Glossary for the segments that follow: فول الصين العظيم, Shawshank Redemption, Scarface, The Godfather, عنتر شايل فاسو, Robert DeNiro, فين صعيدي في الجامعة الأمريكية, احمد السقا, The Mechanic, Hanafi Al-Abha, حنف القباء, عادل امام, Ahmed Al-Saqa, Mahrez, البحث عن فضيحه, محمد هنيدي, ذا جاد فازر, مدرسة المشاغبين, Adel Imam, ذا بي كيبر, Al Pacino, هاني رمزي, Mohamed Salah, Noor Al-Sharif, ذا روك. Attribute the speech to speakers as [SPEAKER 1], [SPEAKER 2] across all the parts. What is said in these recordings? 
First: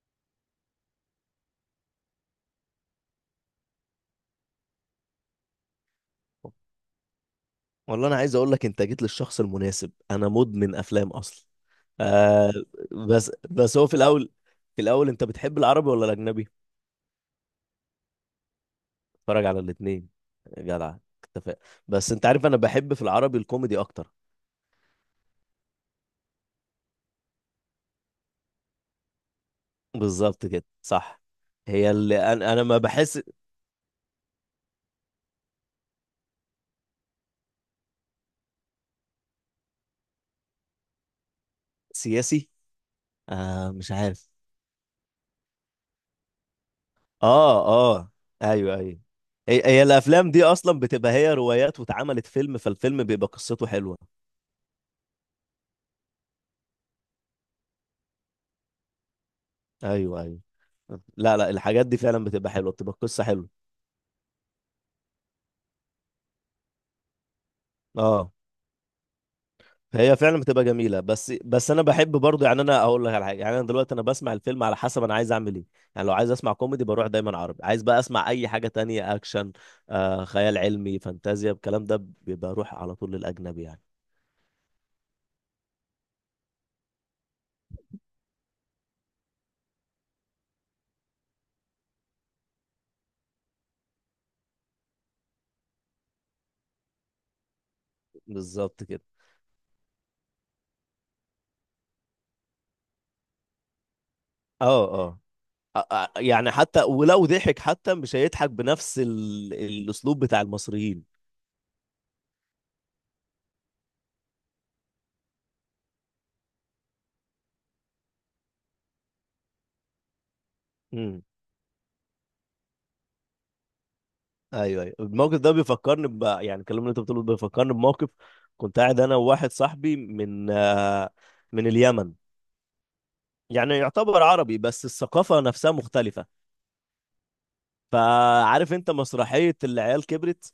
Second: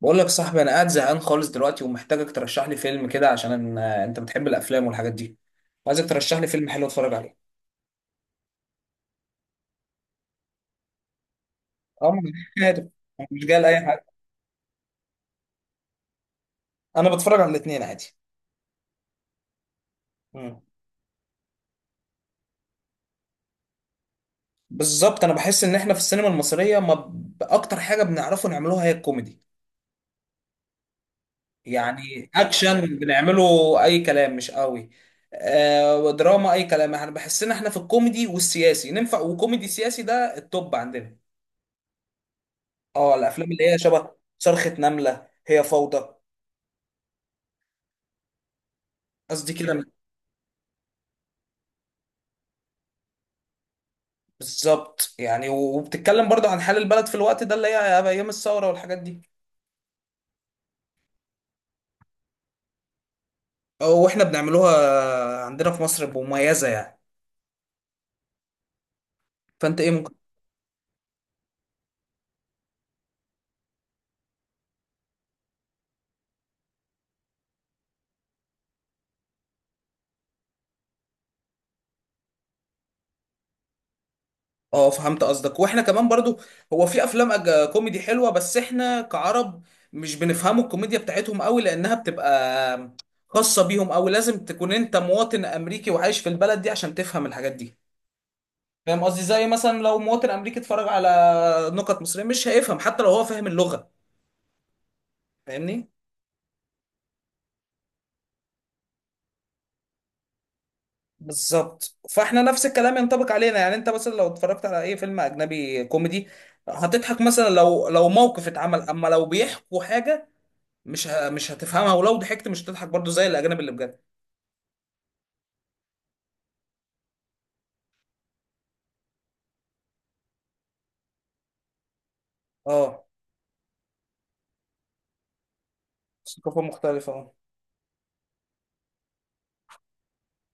[SPEAKER 1] بقول لك يا صاحبي، انا قاعد زهقان خالص دلوقتي ومحتاجك ترشح لي فيلم كده، عشان انت بتحب الافلام والحاجات دي. عايزك ترشح لي فيلم حلو اتفرج عليه.
[SPEAKER 2] والله انا عايز اقول لك انت جيت للشخص المناسب. انا مدمن افلام اصلا.
[SPEAKER 1] اه، ما
[SPEAKER 2] آه
[SPEAKER 1] أنا عارف. أنا
[SPEAKER 2] بس
[SPEAKER 1] مش جاي
[SPEAKER 2] بس
[SPEAKER 1] لاي
[SPEAKER 2] هو في
[SPEAKER 1] حاجه.
[SPEAKER 2] الاول. في الاول انت بتحب العربي ولا الاجنبي؟
[SPEAKER 1] انا بتفرج على الاثنين عادي.
[SPEAKER 2] اتفرج على الاثنين.
[SPEAKER 1] مم.
[SPEAKER 2] جدع، اتفق. بس انت عارف انا بحب في العربي الكوميدي اكتر.
[SPEAKER 1] بالظبط، انا بحس ان احنا في السينما المصريه ما ب- اكتر حاجه بنعرفه نعملوها هي الكوميدي.
[SPEAKER 2] بالظبط كده صح. هي
[SPEAKER 1] يعني
[SPEAKER 2] اللي انا ما
[SPEAKER 1] اكشن
[SPEAKER 2] بحس.
[SPEAKER 1] بنعمله اي كلام، مش قوي. دراما اي كلام، احنا بحس ان احنا في الكوميدي والسياسي ننفع، وكوميدي سياسي ده التوب عندنا.
[SPEAKER 2] سياسي؟
[SPEAKER 1] اه، الافلام اللي هي
[SPEAKER 2] مش
[SPEAKER 1] شبه
[SPEAKER 2] عارف.
[SPEAKER 1] صرخه نمله، هي فوضى.
[SPEAKER 2] اه اه، ايوه ايوه.
[SPEAKER 1] قصدي
[SPEAKER 2] هي
[SPEAKER 1] كده.
[SPEAKER 2] الافلام دي اصلا بتبقى هي روايات واتعملت فيلم، فالفيلم بيبقى قصته حلوه.
[SPEAKER 1] بالظبط، يعني وبتتكلم برضو عن حال البلد في الوقت ده اللي هي ايام الثوره والحاجات دي.
[SPEAKER 2] ايوه ايوه. لا لا، الحاجات دي فعلا بتبقى حلوه، بتبقى قصه حلوه.
[SPEAKER 1] واحنا بنعملوها عندنا في مصر بمميزه يعني.
[SPEAKER 2] اه.
[SPEAKER 1] فانت ايه ممكن؟
[SPEAKER 2] هي فعلا بتبقى جميله. بس انا بحب برضه، يعني انا اقول لك على حاجه. يعني انا دلوقتي بسمع الفيلم على حسب انا عايز اعمل ايه. يعني لو عايز اسمع كوميدي بروح دايما عربي. عايز بقى اسمع اي حاجه تانية، اكشن، خيال علمي، فانتازيا، الكلام ده بيبقى اروح على طول للاجنبي يعني.
[SPEAKER 1] اه، فهمت قصدك. واحنا كمان برضو هو في افلام كوميدي حلوه، بس احنا كعرب مش بنفهموا الكوميديا بتاعتهم قوي، لانها بتبقى خاصه بيهم. او لازم تكون انت مواطن امريكي وعايش في البلد دي عشان تفهم الحاجات دي.
[SPEAKER 2] بالظبط كده.
[SPEAKER 1] فاهم قصدي؟ زي مثلا لو مواطن امريكي اتفرج على نكت مصريه مش هيفهم، حتى لو هو فاهم اللغه.
[SPEAKER 2] اه اه.
[SPEAKER 1] فاهمني؟
[SPEAKER 2] يعني حتى ولو ضحك حتى مش هيضحك بنفس الاسلوب بتاع المصريين.
[SPEAKER 1] بالظبط، فاحنا نفس الكلام ينطبق علينا. يعني انت مثلا لو اتفرجت على اي فيلم اجنبي كوميدي هتضحك مثلا لو موقف اتعمل، اما لو بيحكوا حاجه
[SPEAKER 2] مم.
[SPEAKER 1] مش هتفهمها، ولو ضحكت مش هتضحك برضو زي الاجانب اللي بجد.
[SPEAKER 2] ايوه ايوه، الموقف ده بيفكرني يعني الكلام اللي انت بتقوله ده بيفكرني بموقف. كنت قاعد انا وواحد صاحبي من من اليمن.
[SPEAKER 1] اه،
[SPEAKER 2] يعني يعتبر عربي بس الثقافه نفسها مختلفه.
[SPEAKER 1] ثقافه مختلفه اه.
[SPEAKER 2] فعارف انت مسرحيه العيال كبرت؟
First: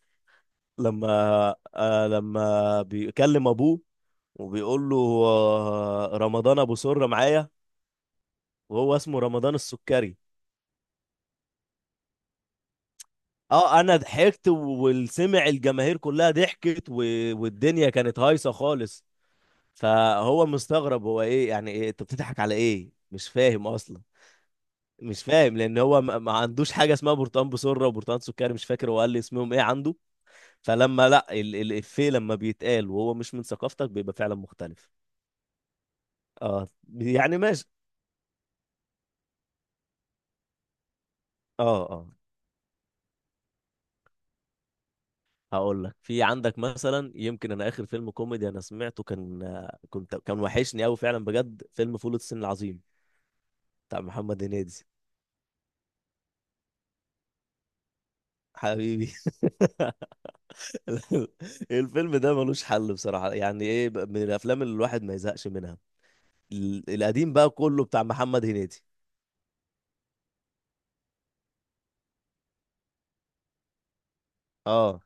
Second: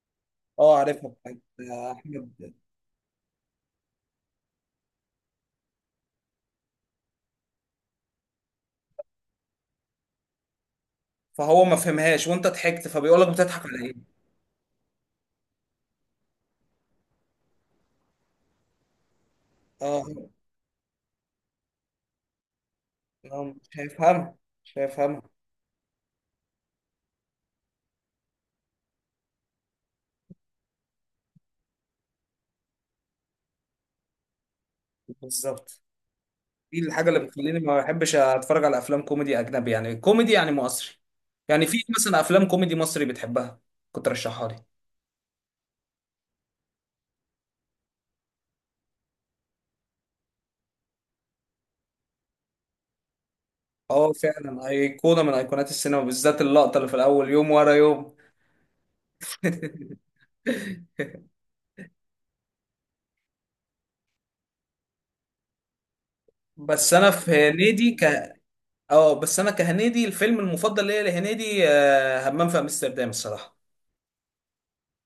[SPEAKER 1] اه
[SPEAKER 2] لما
[SPEAKER 1] عارفها، بتاعت احمد.
[SPEAKER 2] لما بيكلم ابوه وبيقول له رمضان ابو سره معايا، وهو اسمه رمضان السكري.
[SPEAKER 1] فهو ما فهمهاش وانت ضحكت فبيقول لك بتضحك
[SPEAKER 2] اه
[SPEAKER 1] على
[SPEAKER 2] انا
[SPEAKER 1] ايه؟
[SPEAKER 2] ضحكت والسمع الجماهير كلها ضحكت والدنيا كانت هايصه خالص.
[SPEAKER 1] اه.
[SPEAKER 2] فهو مستغرب، هو ايه؟ يعني ايه انت بتضحك على ايه؟ مش
[SPEAKER 1] مش
[SPEAKER 2] فاهم اصلا.
[SPEAKER 1] هيفهمها. مش هيفهمها.
[SPEAKER 2] مش فاهم لان هو ما عندوش حاجه اسمها برتقان بسره وبرتقان سكري. مش فاكر هو قال لي اسمهم ايه عنده. فلما لا الافيه لما بيتقال وهو مش من ثقافتك بيبقى فعلا مختلف.
[SPEAKER 1] بالظبط،
[SPEAKER 2] اه.
[SPEAKER 1] دي الحاجه اللي
[SPEAKER 2] يعني
[SPEAKER 1] بتخليني
[SPEAKER 2] ماشي.
[SPEAKER 1] ما بحبش اتفرج على افلام كوميدي اجنبي. يعني كوميدي يعني مصري.
[SPEAKER 2] اه
[SPEAKER 1] يعني في
[SPEAKER 2] اه.
[SPEAKER 1] مثلا افلام كوميدي مصري بتحبها كنت رشحها لي.
[SPEAKER 2] هقول لك. في عندك مثلا، يمكن انا اخر فيلم كوميدي انا سمعته كان. كان وحشني قوي فعلا بجد، فيلم فول الصين العظيم بتاع
[SPEAKER 1] اه
[SPEAKER 2] محمد
[SPEAKER 1] فعلا،
[SPEAKER 2] هنيدي.
[SPEAKER 1] ايقونه من ايقونات السينما، بالذات اللقطه اللي في الاول يوم ورا يوم.
[SPEAKER 2] حبيبي. الفيلم ده ملوش حل بصراحة. يعني ايه، من الافلام اللي الواحد ما يزهقش منها.
[SPEAKER 1] بس انا في
[SPEAKER 2] القديم بقى كله
[SPEAKER 1] هنيدي
[SPEAKER 2] بتاع محمد هنيدي.
[SPEAKER 1] اه. بس انا كهنيدي الفيلم المفضل ليا لهنيدي همام في امستردام الصراحه.
[SPEAKER 2] اه،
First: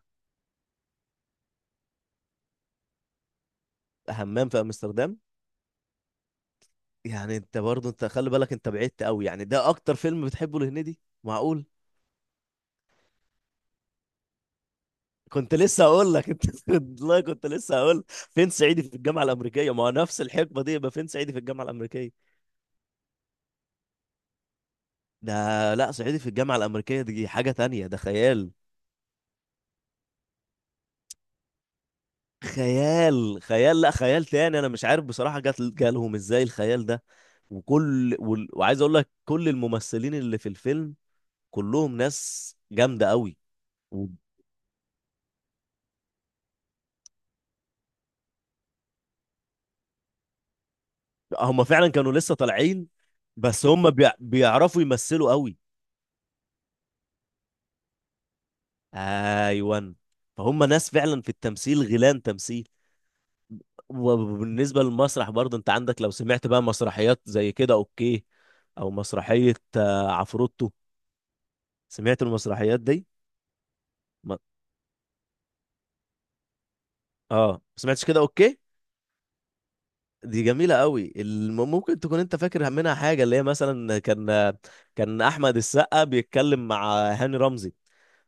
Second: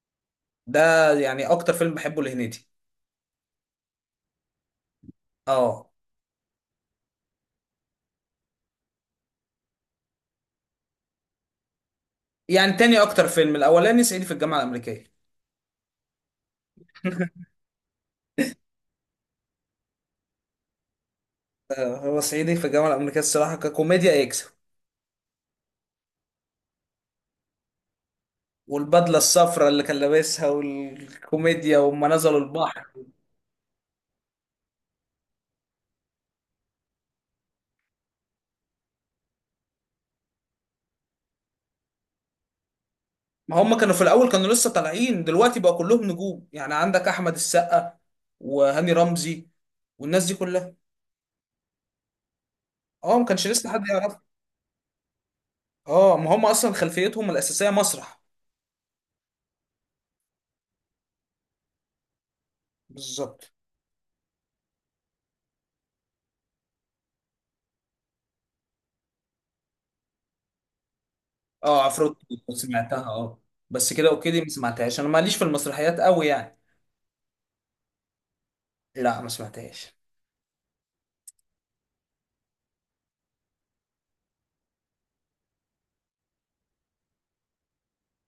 [SPEAKER 1] ده يعني اكتر فيلم بحبه لهنيدي.
[SPEAKER 2] همام في امستردام.
[SPEAKER 1] اه،
[SPEAKER 2] يعني انت برضه انت خلي بالك، انت بعدت قوي. يعني ده اكتر فيلم بتحبه لهنيدي؟ معقول؟
[SPEAKER 1] يعني تاني اكتر فيلم الاولاني صعيدي في الجامعه الامريكيه.
[SPEAKER 2] كنت لسه هقول لك انت. والله كنت لسه هقول فين صعيدي في الجامعة الأمريكية؟ ما هو نفس الحقبة دي، يبقى فين صعيدي في الجامعة
[SPEAKER 1] هو
[SPEAKER 2] الأمريكية؟
[SPEAKER 1] صعيدي في الجامعه الامريكيه الصراحه ككوميديا يكسب.
[SPEAKER 2] ده لا، صعيدي في الجامعة الأمريكية دي حاجة تانية، ده خيال.
[SPEAKER 1] والبدله الصفراء اللي كان لابسها والكوميديا وهم نزلوا البحر.
[SPEAKER 2] خيال لا، خيال تاني. انا مش عارف بصراحه جات جالهم ازاي الخيال ده. وعايز اقول لك كل الممثلين اللي في الفيلم كلهم ناس جامده قوي.
[SPEAKER 1] ما هم كانوا في
[SPEAKER 2] و-
[SPEAKER 1] الاول كانوا لسه طالعين، دلوقتي بقى كلهم نجوم. يعني عندك احمد السقا وهاني رمزي والناس دي كلها.
[SPEAKER 2] هم فعلا كانوا لسه طالعين.
[SPEAKER 1] اه، ما كانش
[SPEAKER 2] بس
[SPEAKER 1] لسه حد
[SPEAKER 2] هم
[SPEAKER 1] يعرف.
[SPEAKER 2] بيعرفوا يمثلوا قوي.
[SPEAKER 1] اه، ما هم اصلا خلفيتهم الاساسيه مسرح.
[SPEAKER 2] ايوه. فهم ناس فعلا في التمثيل غيلان تمثيل.
[SPEAKER 1] بالظبط.
[SPEAKER 2] وبالنسبه للمسرح برضه انت عندك، لو سمعت بقى مسرحيات زي كده اوكي، او مسرحيه عفروتو.
[SPEAKER 1] اه عفروت،
[SPEAKER 2] سمعت المسرحيات
[SPEAKER 1] سمعتها
[SPEAKER 2] دي؟
[SPEAKER 1] اه. بس كده اوكي دي ما سمعتهاش، انا ماليش في المسرحيات قوي يعني.
[SPEAKER 2] اه ما سمعتش كده اوكي.
[SPEAKER 1] لا، ما سمعتهاش.
[SPEAKER 2] دي جميله قوي. ممكن تكون انت فاكر منها حاجه، اللي هي مثلا كان. كان احمد السقا بيتكلم مع هاني رمزي،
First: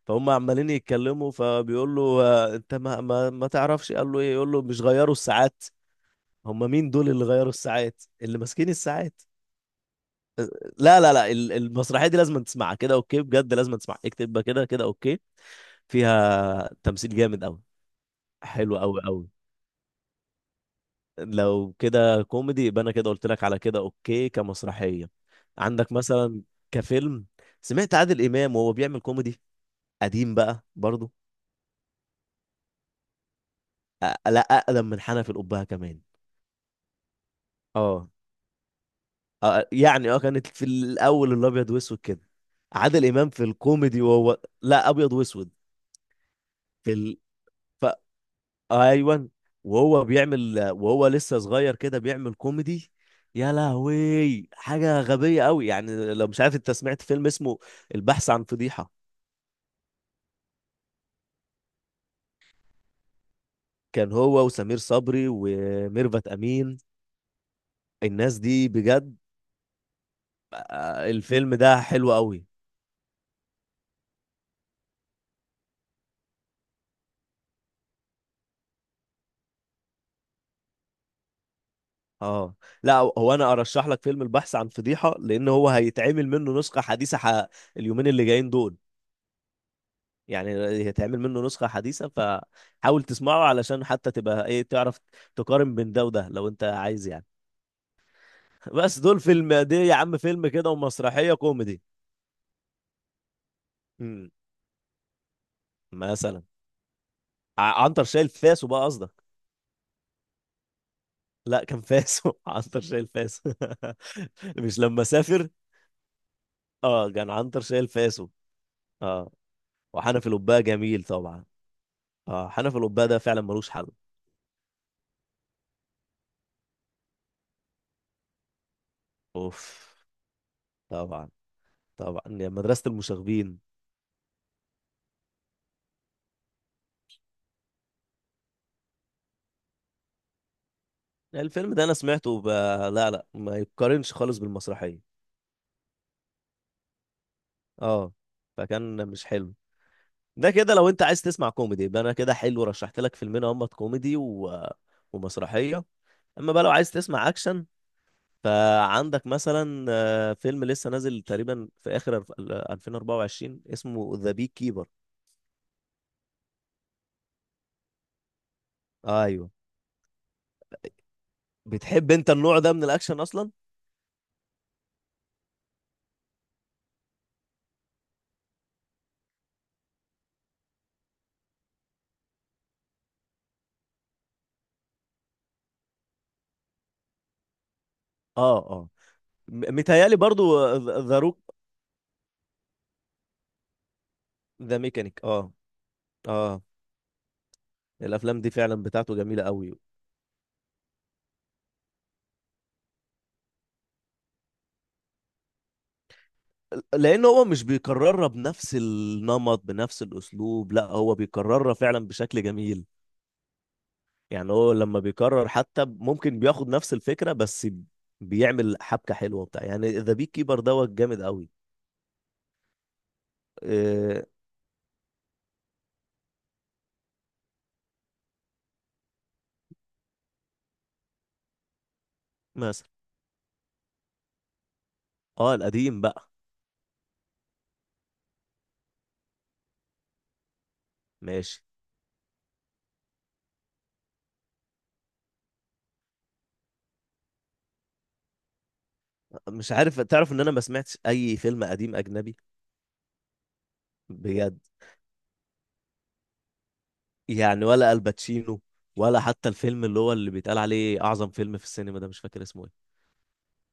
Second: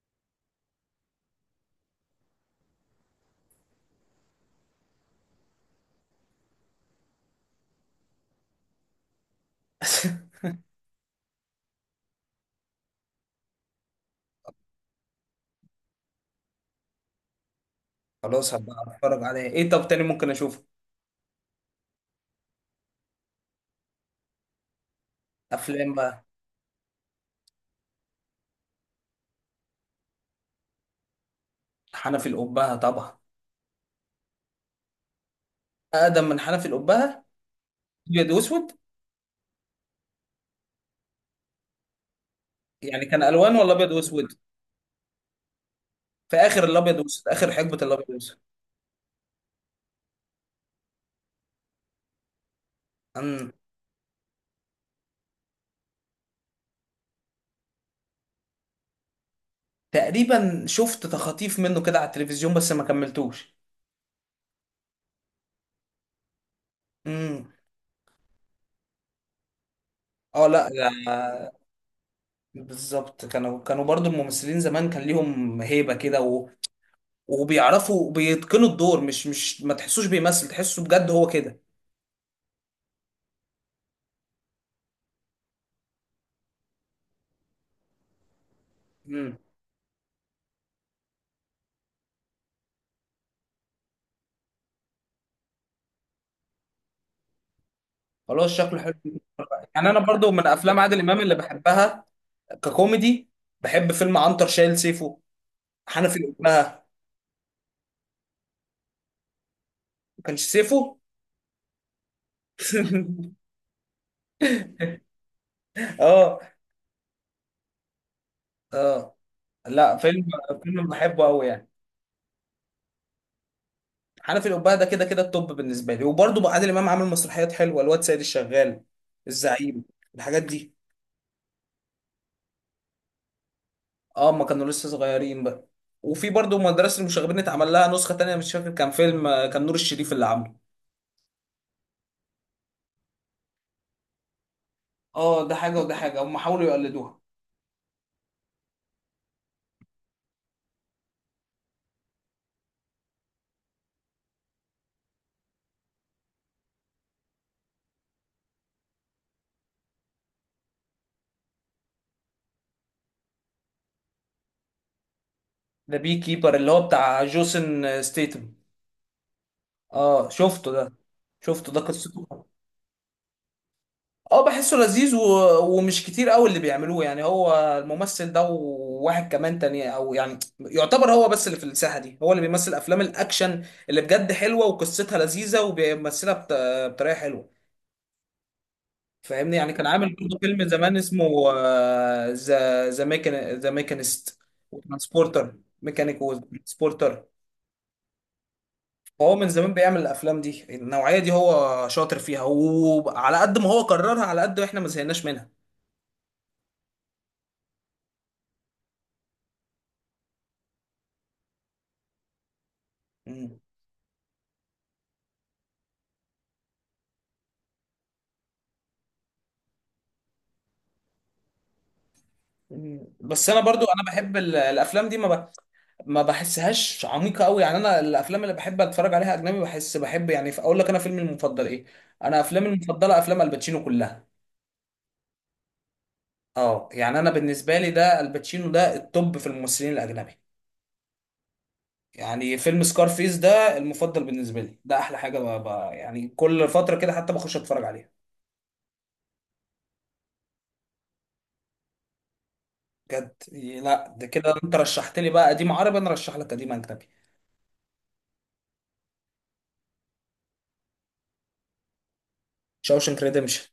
[SPEAKER 2] فهم عمالين يتكلموا، فبيقول له انت ما تعرفش؟ قال له ايه؟ يقول له مش غيروا الساعات؟ هم مين دول اللي غيروا الساعات، اللي ماسكين الساعات؟ لا لا لا ال- المسرحيه دي لازم تسمعها، كده اوكي، بجد لازم تسمعها. اكتب بقى كده، كده اوكي. فيها تمثيل جامد قوي.
[SPEAKER 1] خلاص، هبقى
[SPEAKER 2] حلو قوي
[SPEAKER 1] اتفرج
[SPEAKER 2] قوي.
[SPEAKER 1] عليها. ايه طب تاني ممكن اشوفه؟
[SPEAKER 2] لو كده كوميدي، يبقى انا كده قلت لك على كده اوكي كمسرحيه. عندك
[SPEAKER 1] افلام بقى.
[SPEAKER 2] مثلا كفيلم. سمعت عادل امام وهو بيعمل كوميدي قديم بقى برضه؟
[SPEAKER 1] حنفي الأبهة طبعا.
[SPEAKER 2] لا، اقدم من حنف القبهه كمان.
[SPEAKER 1] اقدم من حنفي القبه.
[SPEAKER 2] اه.
[SPEAKER 1] ابيض واسود؟
[SPEAKER 2] يعني اه كانت في الاول الابيض واسود كده. عادل
[SPEAKER 1] يعني كان
[SPEAKER 2] امام في
[SPEAKER 1] الوان ولا ابيض
[SPEAKER 2] الكوميدي
[SPEAKER 1] واسود؟
[SPEAKER 2] وهو لا، ابيض واسود.
[SPEAKER 1] في اخر
[SPEAKER 2] في
[SPEAKER 1] الابيض
[SPEAKER 2] ال...
[SPEAKER 1] واسود، اخر حقبه
[SPEAKER 2] ف...
[SPEAKER 1] الابيض واسود.
[SPEAKER 2] ايوه. وهو بيعمل وهو لسه صغير كده بيعمل كوميدي.
[SPEAKER 1] امم.
[SPEAKER 2] يا لهوي حاجه غبيه قوي. يعني لو مش عارف، انت سمعت فيلم اسمه البحث عن فضيحه؟
[SPEAKER 1] تقريبا شفت تخاطيف منه كده على التلفزيون، بس ما كملتوش.
[SPEAKER 2] كان هو وسمير صبري وميرفت امين.
[SPEAKER 1] امم.
[SPEAKER 2] الناس دي بجد.
[SPEAKER 1] اه، لا
[SPEAKER 2] الفيلم
[SPEAKER 1] لا.
[SPEAKER 2] ده حلو قوي.
[SPEAKER 1] بالظبط، كانوا برضو الممثلين زمان كان ليهم هيبه كده وبيعرفوا بيتقنوا الدور. مش ما تحسوش بيمثل، تحسه بجد هو كده.
[SPEAKER 2] اه. لا هو انا ارشح لك فيلم البحث عن فضيحه لان هو هيتعمل منه نسخه حديثه اليومين اللي جايين دول.
[SPEAKER 1] امم.
[SPEAKER 2] يعني هيتعمل منه نسخة حديثة، فحاول تسمعه علشان حتى تبقى ايه، تعرف تقارن بين ده وده لو انت عايز يعني.
[SPEAKER 1] خلاص، شكله حلو.
[SPEAKER 2] بس دول فيلم، دي
[SPEAKER 1] يعني
[SPEAKER 2] يا
[SPEAKER 1] انا
[SPEAKER 2] عم
[SPEAKER 1] برضو من
[SPEAKER 2] فيلم كده
[SPEAKER 1] افلام عادل امام اللي
[SPEAKER 2] ومسرحية كوميدي.
[SPEAKER 1] بحبها ككوميدي، بحب فيلم
[SPEAKER 2] امم.
[SPEAKER 1] عنتر شايل سيفه، حنفي
[SPEAKER 2] مثلا
[SPEAKER 1] الأبهة.
[SPEAKER 2] عنتر شايل فاسو بقى قصدك.
[SPEAKER 1] كانش سيفو.
[SPEAKER 2] لا كان فاسو. عنتر شايل فاسو. مش لما سافر.
[SPEAKER 1] اه
[SPEAKER 2] اه كان عنتر شايل فاسو.
[SPEAKER 1] اه.
[SPEAKER 2] اه.
[SPEAKER 1] لا، فيلم
[SPEAKER 2] وحنف القباء
[SPEAKER 1] فيلم
[SPEAKER 2] جميل
[SPEAKER 1] بحبه
[SPEAKER 2] طبعا.
[SPEAKER 1] قوي يعني.
[SPEAKER 2] اه حنف القباء ده فعلا ملوش حل.
[SPEAKER 1] حنفي الأبهة ده كده كده التوب بالنسبه لي. وبرضه بقى عادل امام عامل مسرحيات حلوه: الواد سيد الشغال،
[SPEAKER 2] اوف.
[SPEAKER 1] الزعيم، الحاجات دي.
[SPEAKER 2] طبعا. طبعا، يا مدرسة المشاغبين.
[SPEAKER 1] اه، ما كانوا لسه صغيرين بقى. وفي برضه مدرسه المشاغبين اتعمل لها نسخه تانية، مش فاكر كان فيلم كان نور الشريف اللي عامله.
[SPEAKER 2] الفيلم ده انا سمعته لا لا، ما يتقارنش خالص بالمسرحيه.
[SPEAKER 1] اه، ده حاجه وده حاجه، هم حاولوا يقلدوها.
[SPEAKER 2] اه. فكان مش حلو. ده كده لو انت عايز تسمع كوميدي، يبقى انا كده حلو رشحت لك فيلمين، هما كوميدي ومسرحيه. اما بقى لو عايز تسمع اكشن، فعندك مثلا فيلم لسه نازل تقريبا في اخر 2024 اسمه ذا بي كيبر.
[SPEAKER 1] ده بي كيبر اللي هو بتاع جوسن ستيتم.
[SPEAKER 2] ايوه.
[SPEAKER 1] اه شفته ده. شفته ده قصته.
[SPEAKER 2] بتحب انت النوع ده من الاكشن اصلا؟
[SPEAKER 1] اه، بحسه لذيذ ومش كتير قوي اللي بيعملوه يعني. هو الممثل ده وواحد كمان تاني، او يعني يعتبر هو بس اللي في الساحة دي هو اللي بيمثل افلام الاكشن اللي بجد حلوة وقصتها لذيذة وبيمثلها بطريقة حلوة.
[SPEAKER 2] اه اه.
[SPEAKER 1] فاهمني؟ يعني كان عامل
[SPEAKER 2] متهيألي
[SPEAKER 1] برضه فيلم
[SPEAKER 2] برضو
[SPEAKER 1] زمان
[SPEAKER 2] ذا
[SPEAKER 1] اسمه
[SPEAKER 2] روك،
[SPEAKER 1] ذا ميكانيست،
[SPEAKER 2] ذا ميكانيك. اه.
[SPEAKER 1] وترانسبورتر. ميكانيك
[SPEAKER 2] اه
[SPEAKER 1] وترانسبورتر.
[SPEAKER 2] الافلام دي فعلا بتاعته
[SPEAKER 1] فهو
[SPEAKER 2] جميله
[SPEAKER 1] من زمان
[SPEAKER 2] قوي.
[SPEAKER 1] بيعمل الافلام دي النوعية دي، هو شاطر فيها، وعلى قد ما هو كررها على قد ما احنا ما زهقناش
[SPEAKER 2] لان هو مش بيكررها بنفس النمط بنفس الاسلوب، لا هو بيكررها فعلا بشكل جميل.
[SPEAKER 1] منها.
[SPEAKER 2] يعني هو لما بيكرر حتى ممكن بياخد نفس الفكره، بس بيعمل حبكه حلوه بتاع يعني. ذا بيك كيبر دوت جامد قوي.
[SPEAKER 1] مم. بس انا برضو انا
[SPEAKER 2] إيه؟
[SPEAKER 1] بحب الافلام دي، ما بحسهاش عميقه قوي. يعني انا الافلام اللي بحب اتفرج عليها اجنبي، بحب يعني، اقول لك انا فيلمي المفضل ايه. انا افلامي
[SPEAKER 2] مثلا.
[SPEAKER 1] المفضله افلام الباتشينو كلها.
[SPEAKER 2] اه القديم بقى.
[SPEAKER 1] اه، يعني انا بالنسبه لي ده الباتشينو ده التوب في الممثلين الاجنبي.
[SPEAKER 2] ماشي.
[SPEAKER 1] يعني فيلم سكارفيس ده المفضل بالنسبه لي، ده احلى حاجه يعني كل فتره كده حتى بخش اتفرج عليها.
[SPEAKER 2] مش عارف، تعرف ان انا ما سمعتش اي فيلم قديم اجنبي؟
[SPEAKER 1] بجد؟ لا، ده كده
[SPEAKER 2] بجد.
[SPEAKER 1] انت رشحت لي بقى قديم عربي، انا رشح لك قديم اجنبي.
[SPEAKER 2] يعني ولا الباتشينو، ولا حتى الفيلم اللي هو اللي بيتقال عليه اعظم فيلم في السينما، ده مش فاكر اسمه ايه.
[SPEAKER 1] شاوشنك ريديمشن.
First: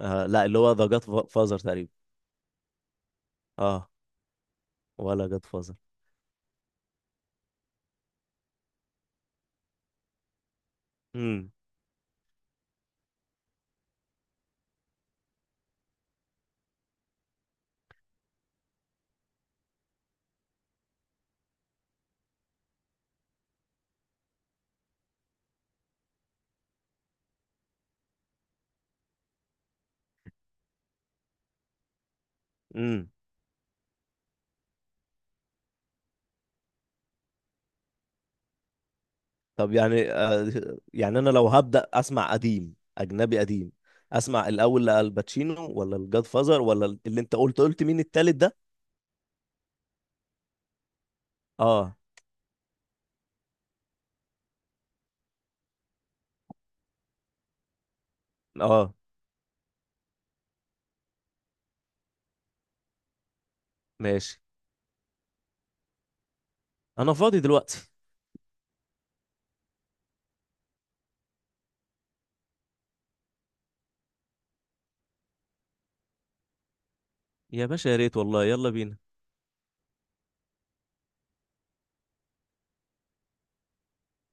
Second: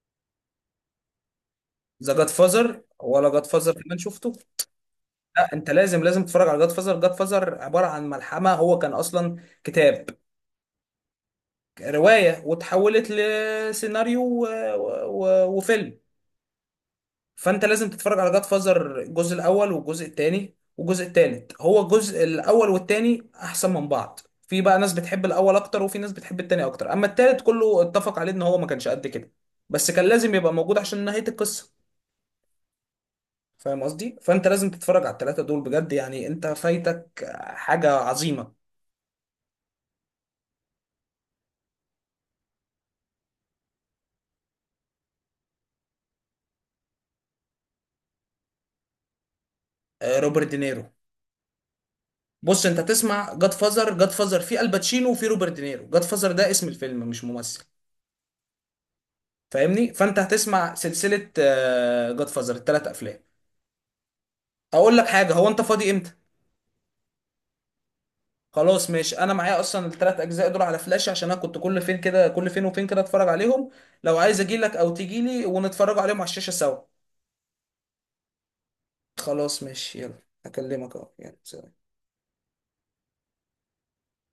[SPEAKER 2] آه لا، اللي هو ذا جاد فازر تقريبا.
[SPEAKER 1] ذا جاد فازر ولا جاد فازر
[SPEAKER 2] اه.
[SPEAKER 1] كمان شفته.
[SPEAKER 2] ولا جاد
[SPEAKER 1] لا، انت
[SPEAKER 2] فازر.
[SPEAKER 1] لازم تتفرج على جاد فازر. جاد فازر عباره عن ملحمه، هو كان اصلا كتاب،
[SPEAKER 2] امم.
[SPEAKER 1] روايه، وتحولت لسيناريو وفيلم. فانت لازم تتفرج على جاد فازر الجزء الاول والجزء الثاني والجزء الثالث. هو الجزء الاول والثاني احسن من بعض، في بقى ناس بتحب الاول اكتر، وفي ناس بتحب الثاني اكتر. اما الثالث كله اتفق عليه ان هو ما كانش قد كده، بس كان لازم يبقى موجود عشان نهايه القصه.
[SPEAKER 2] امم.
[SPEAKER 1] فاهم قصدي؟ فانت لازم تتفرج على الثلاثه دول بجد، يعني انت فايتك حاجه عظيمه.
[SPEAKER 2] طب يعني يعني انا لو هبدأ اسمع قديم اجنبي قديم، اسمع الاول لالباتشينو ولا الجاد فازر، ولا اللي انت قلت مين التالت ده.
[SPEAKER 1] روبرت دينيرو.
[SPEAKER 2] اه.
[SPEAKER 1] بص، انت تسمع جاد فازر. جاد فازر في الباتشينو وفي روبرت دينيرو. جاد فازر ده اسم الفيلم مش ممثل.
[SPEAKER 2] اه
[SPEAKER 1] فاهمني؟ فانت هتسمع سلسله جاد فازر الثلاث افلام.
[SPEAKER 2] ماشي.
[SPEAKER 1] اقول لك حاجه: هو انت فاضي امتى؟
[SPEAKER 2] انا فاضي دلوقتي.
[SPEAKER 1] خلاص، ماشي. انا معايا اصلا الثلاث اجزاء دول على فلاش، عشان انا كنت كل فين كده كل فين وفين كده اتفرج عليهم. لو عايز اجي لك او تجي لي ونتفرج عليهم على الشاشه سوا.
[SPEAKER 2] يا باشا يا ريت والله، يلا بينا.
[SPEAKER 1] خلاص ماشي، يلا هكلمك اهو، يلا سلام.